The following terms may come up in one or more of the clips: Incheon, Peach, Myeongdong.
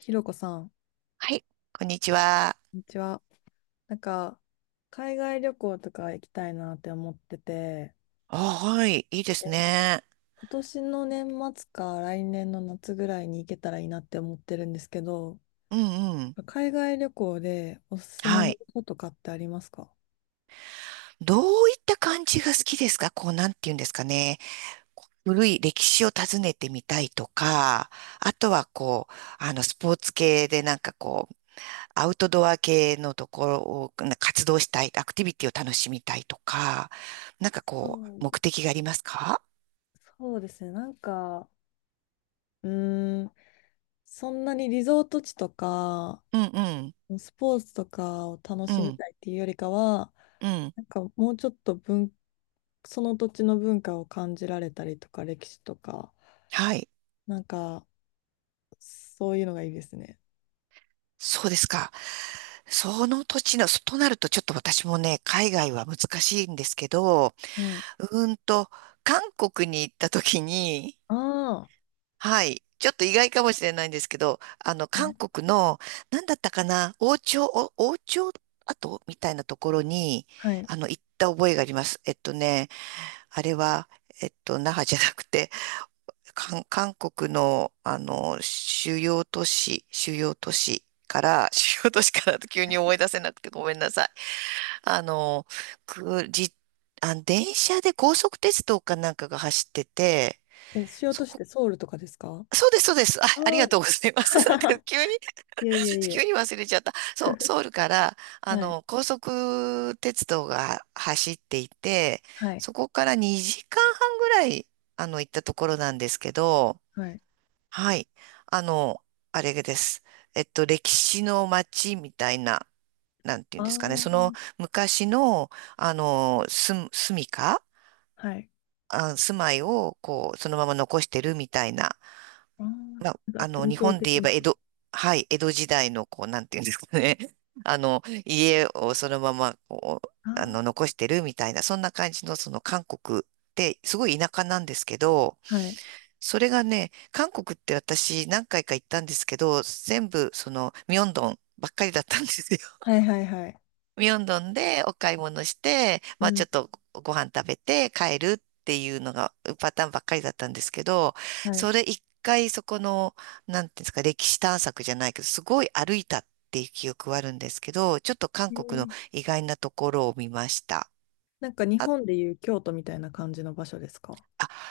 ひろこさん、こはい、こんにちは。んにちは。なんか、海外旅行とか行きたいなって思ってて、あ、はい、いいですね。今年の年末か来年の夏ぐらいに行けたらいいなって思ってるんですけど、うんうん。海外旅行でおすすめはのい。こととかってありますか？どういった感じが好きですか？こう、なんて言うんですかね。古い歴史を訪ねてみたいとか、あとはこう、スポーツ系でなんかこう、アウトドア系のところをな活動したい、アクティビティを楽しみたいとか、なんかそこうう、目ん的がありますか？そうですね、なんか、うーん、そんなにリゾート地とか、うんうん。スポーツとかを楽うしみんたいっていうよりかは、うん。なんかもうちょっとその土地の文化を感じられたりとか歴史とかはい。なんかそういうのがいいですね。そうですか。その土地の、そとなるとちょっと私もね、海外は難しいんですけど、はい。うーんと、韓国に行った時に、あはい、ちょっと意外かもしれないんですけど、あ。韓ね。国の、なんだったかな、王朝、お王朝跡みたいなところに、はい。行った覚えがあります。あれは、那覇じゃなくて、韓国の、主要都市、主要都市から、主要都市からと急に思い出せなくてごめんなさい。あの、く、じ、あ、電車で高速鉄道かなんかが走ってて、え、しようそとしこ、てソウルとかですか？そうです、そうです。あ、あありがあ。とうございます。なんか 急に、いえいえい急え。に忘れちゃった。そう、ソウルから、はい。高速鉄道が走っていて、はい。そこから2時間半ぐらい、行ったところなんですけど、はい。はい。あの、あれです。歴史の街みたいな、なんていうあんですかね。そのあ。昔の、住みか、はい。あ、住まいを、こう、そのまま残してるみたいな。ああ。まあ、なんか伝日統本で言的えな。ば江戸、はい、江戸時代の、こう、なんていうんですかね。家をそのまま、こう、あ残してるみたいな、そんな感じの、その韓国って、すごい田舎なんですけど、あ。はい。それがね、韓国って私何回か行ったんですけど、全部そのミョンドンばっかりだったんですよ。はいはいはい。ミョンドンでお買い物して、うまあちん。ょっとご飯食べて帰るっていうのがパターンばっかりだったんですけど、はい。それ一回そこの、なんていうんですか、歴史探索じゃないけど、すごい歩いたっていう記憶はあるんですけど、ちょっと韓え国のえ。意外なところを見ました。なんか日あ、本でいう京都みたいな感じの場所ですか？あ、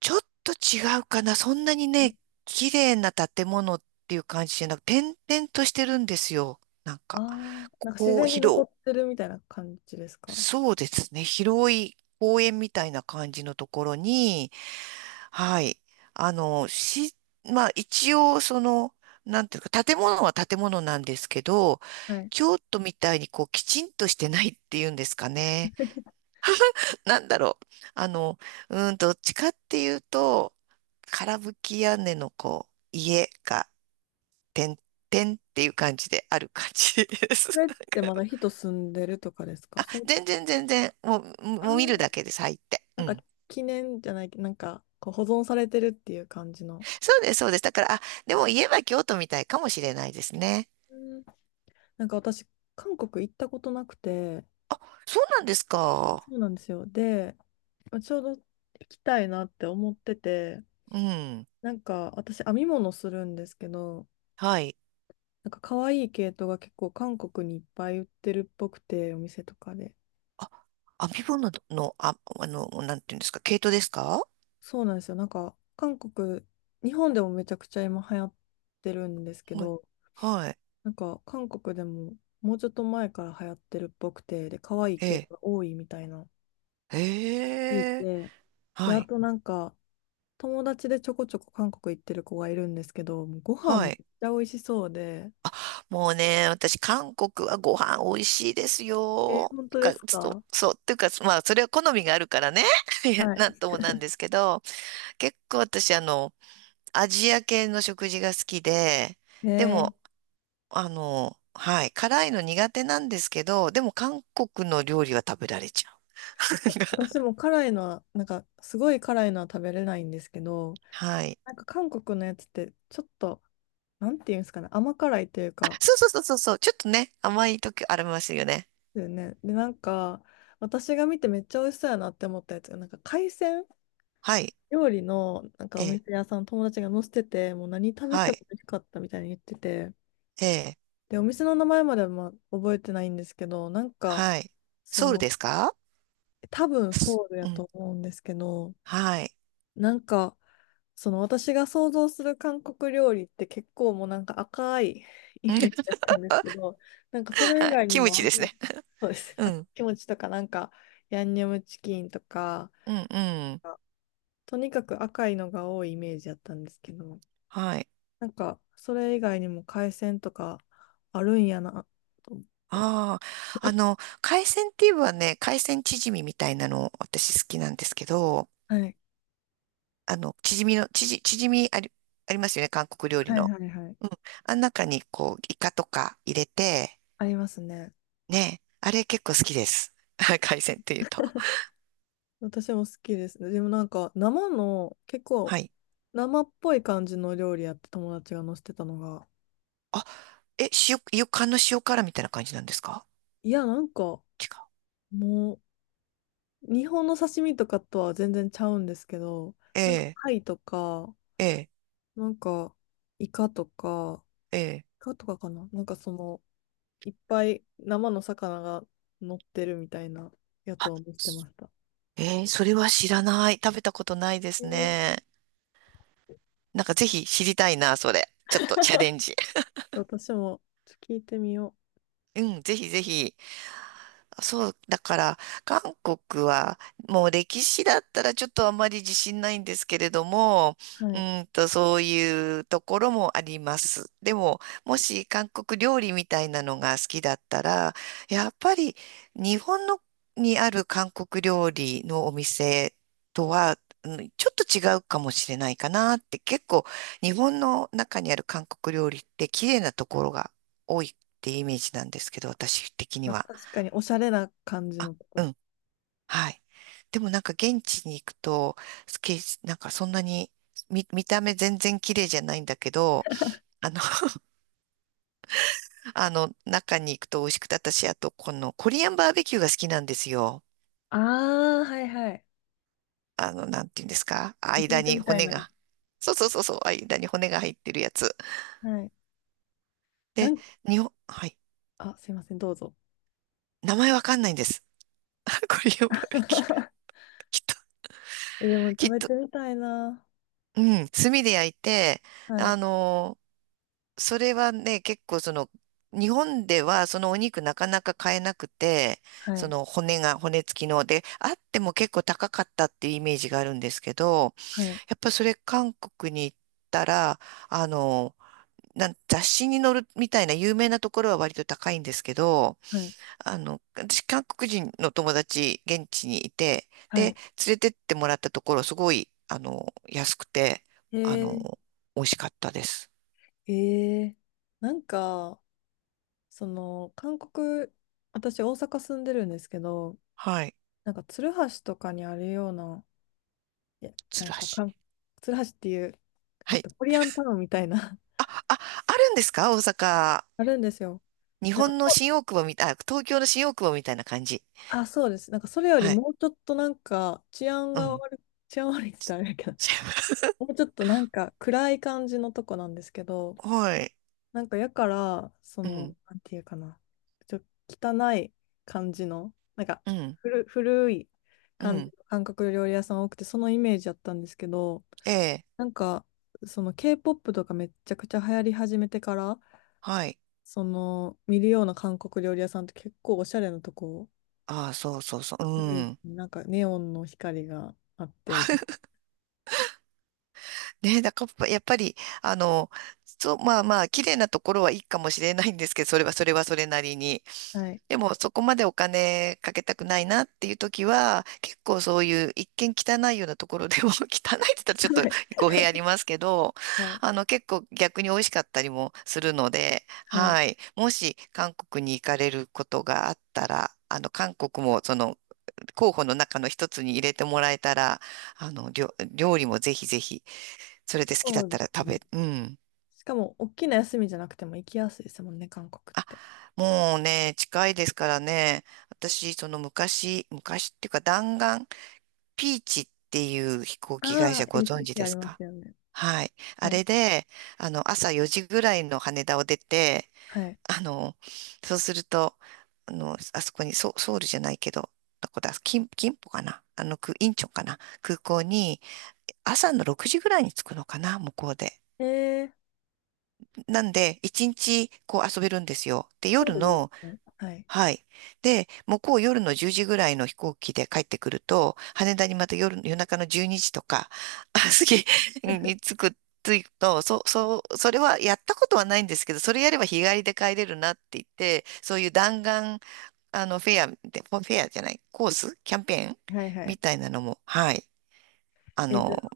ちょっと違うかな。そんなにね、綺麗な建物っていう感じじゃなく、点々としてるんですよ。なんああか、ー。こなんか自こ、然に残広、ってるみたいな感じですか？そうですね。広い公園みたいな感じのところに、はい。あの、し、まあ一応、その、なんていうか、建物は建物なんですけど、はい。京都みたいにこう、きちんとしてないっていうんですかね。なんだろう。あの、うーん、どっちかっていうと、空吹き屋根のこう、家が、てんてんっていう感じである感じでそす。れってまだ 人住んでるとかですか、あ、それ、全然全然、もう、あもう見るだあ、けで咲いて。なうんかん。記念じゃないけど、なんかこう保存されてるっていう感じの。そうです、そうです。だから、あ、でも家は京都みたいかもしれないですね。うん。なんか私、韓国行ったことなくて、そうなんですか。そうなんですよ。で、ちょうど行きたいなって思ってて、うん。なんか私、編み物するんですけど、はい。なんか可愛い系統が結構韓国にいっぱい売ってるっぽくて、お店とかで。あ、編み物の、あ、なんていうんですか、毛糸ですか？そうなんですよ。なんか韓国、日本でもめちゃくちゃ今流行ってるんですけはい。ど、はい。なんか韓国でももうちょっと前から流行ってるっぽくて、で、可愛いえ系え。統が多いみたいな聞いええ。て、で、はあい。となんか友達でちょこちょこ韓国行ってる子がいるんですけど、もうご飯はめっい。ちゃ美味しそうで、もうね、私、韓国はご飯美味しいですえー、よ。本当でか、すそう、か？そう、っていうか、まあ、それは好みがあるからね。いやはなんい。ともなんで すけど、結構私、アジア系の食事が好きで、へ。でも、はい、辛いの苦手なんですけど、でも韓国の料理は食べられちゃう。私 も辛いのは、なんかすごい辛いのは食べれないんですけど、はい。なんか韓国のやつってちょっと、なんていうんですかね、甘辛いというあ、か、そうそうそうそうそう、ちょっとね、甘い時ありますよね。ですよね。で、なんか私が見てめっちゃ美味しそうやなって思ったやつが、なんか海鮮はい、料理のなんかえおえ、店屋さん友達が載せてて、もう何食べはてもい、美味しかったみたいに言ってて、ええ、で、お店の名前まではまあ覚えてないんですけど、なんか、はい。そソウルの、ですか？多分ソウルやうん、と思うんですけど、はい。なんか、その私が想像する韓国料理って結構もうなんか赤いイうメん、ージだったんですけど、なんかそれは以い。 外 にキムもあチんですな、ね。そうです。うあ、ん。キムチとかなんか、ヤンニョムチキンとか、うん、うん。とにかく赤いのが多いイメージだったんですけど、はい。なんか、それ以外にも海鮮とかあるんやなと思って。ああ。あの、海鮮って言えばね、海鮮チヂミみたいなの私好きなんですけど、はい。あの、チヂミの、チヂミあり、ありますよね、韓国料理はいの。はいはい。うん。あん中にこう、イカとか入れて、ありますね。ね、あれ結構好きです。海鮮っていうと。私も好きですね。でもなんか、生の、結構、はい。生っぽい感じの料理やって友達が載せてたのが、あ、え、塩、イの塩辛みたいな感じなんですか？いや、なんか、違う。もう、日本の刺身とかとは全然ちゃうんですけど、えなんか、え、貝とか、ええ、なんか、イカとか、ええ。イカとかかななんかその、いっぱい生の魚が乗ってるみたいなやつあ、を見せてそ、ました。ええ、それは知らない。食べたことないでえすー、ね。なんかぜひ知りたいな、それ。ちょっとチャレンジ。私もちょっと聞いてみようん、ぜひぜひ。そう、だから、韓国は、もう歴史だったらちょっとあまり自信ないんですけれども、う。はい。そういうところもあります。でも、もし韓国料理みたいなのが好きだったら、やっぱり日本のにある韓国料理のお店とは、うん、ちょっと違うかもしれないかなって、結構日本の中にある韓国料理って綺麗なところが多いってイメージなんですけど、私的にまあ、は。確かにおしゃれな感じあ、のとこうとか。ん、はい。でもなんか現地に行くと、スケ、なんかそんなに、見、見た目全然綺麗じゃないんだけど、あの、中に行くと美味しくて、私、あと、このコリアンバーベキューが好きなんですよ。ああ、はいはい。なんていうんですか焼間肉にみたい骨な。が。そうそうそうそう、間に骨が入ってるやつ。はい。なで、ん日本、はい。あ、すいません、どうぞ。名前わかんないんです。コリアンバーベキュー。きっと、え、でもき食っべと、てみたいな。うん、炭で焼いて、はい。あの、それはね、結構その、日本ではそのお肉なかなか買えなくて、はそい、の骨が、骨付きので、あっても結構高かったっていうイメージがあるんですけど、はい、やっぱそれ韓国に行ったら、あの、なん雑誌に載るみたいな有名なところは割と高いんですけど、はい、私韓国人の友達現地にいて、はで、い。連れてってもらったところすごい、安くて、あの、え美味しかったです。ー、えー、なんか、その、韓国、私、大阪住んでるんですけど、はい。なんか、鶴橋とかにあるような、いや、な鶴んか橋。かん、鶴橋っていう、えはっい、と、コリアンタウンみたいな。 あ、あ、あるんですか？大阪。あるんですよ。日なんか、本の新大久保みたい、あ、東京の新大久保みたいな感じ。あ、そうです。なんか、それよりはい。もうちょっとなんか、治安うがん。悪い、治安悪いって言ったらあれだけど、もうちょっとなんか、暗い感じのとこなんですけど、はい。なんか、やから、そうの、ん。なんていうかな、ちょ、汚い感じの、なんか、うん。古いう感じん。の韓国料理屋さん多くて、そのイメージだったんですけど、ええ。なんか、その K-POP とかめっちゃくちゃ流行り始めてから、はい。その見るような韓国料理屋さんって結構おしゃれなとこああ、そうそうそう。多ういですん。ね。なんかネオンの光があってみたいねえ、だからやっぱり、あの、そう、まあまあ、綺麗なところはいいかもしれないんですけど、それはそれはそれなりに。な。はい。でも、そこまでお金かけたくないなっていう時は、結構そういう一見汚いようなところでも、汚いって言ったらちょっと汚い。語弊ありますけど、はい。結構逆に美味しかったりもするので、はい。はい。もし韓国に行かれることがあったら、韓国もその候補の中の一つに入れてもらえたら、料理もぜひぜひ。それで好きだそっうでたらす食べ、ね。うん。しかも、大きな休みじゃなくても行きやすいですもんね、韓国っあ、て。もうね、近いですからね。私、その昔、昔っていうか弾丸、ピーチっていう飛行機会あ社あ、ご存知 LCC でありすまか？すよね。はい。あはれい。で、朝4時ぐらいの羽田を出て、はい。あの、そうすると、あそこに、ソ、ソウルじゃないけど、どこだ、キン、キンポかな、あの、く、インチョンかな空港に、朝の6時ぐらいに着くのかな向こうで。えー、なんで、一日こう遊べるんですよ。で、ちょう夜どいいですの、ね。はい。はい。で、向こう夜の10時ぐらいの飛行機で帰ってくると、羽田にまた夜、夜中の12時とか、あ、すに着く、着くと、そ、そう、それはやったことはないんですけど、それやれば日帰りで帰れるなって言って、そういう弾丸、フェアで、フェアじゃない、コースキャンペーンはいはみい。たいなのも、はい、あえー、の、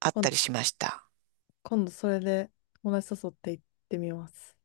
あっ今た度、りしました。今度それで友達誘って行ってみます。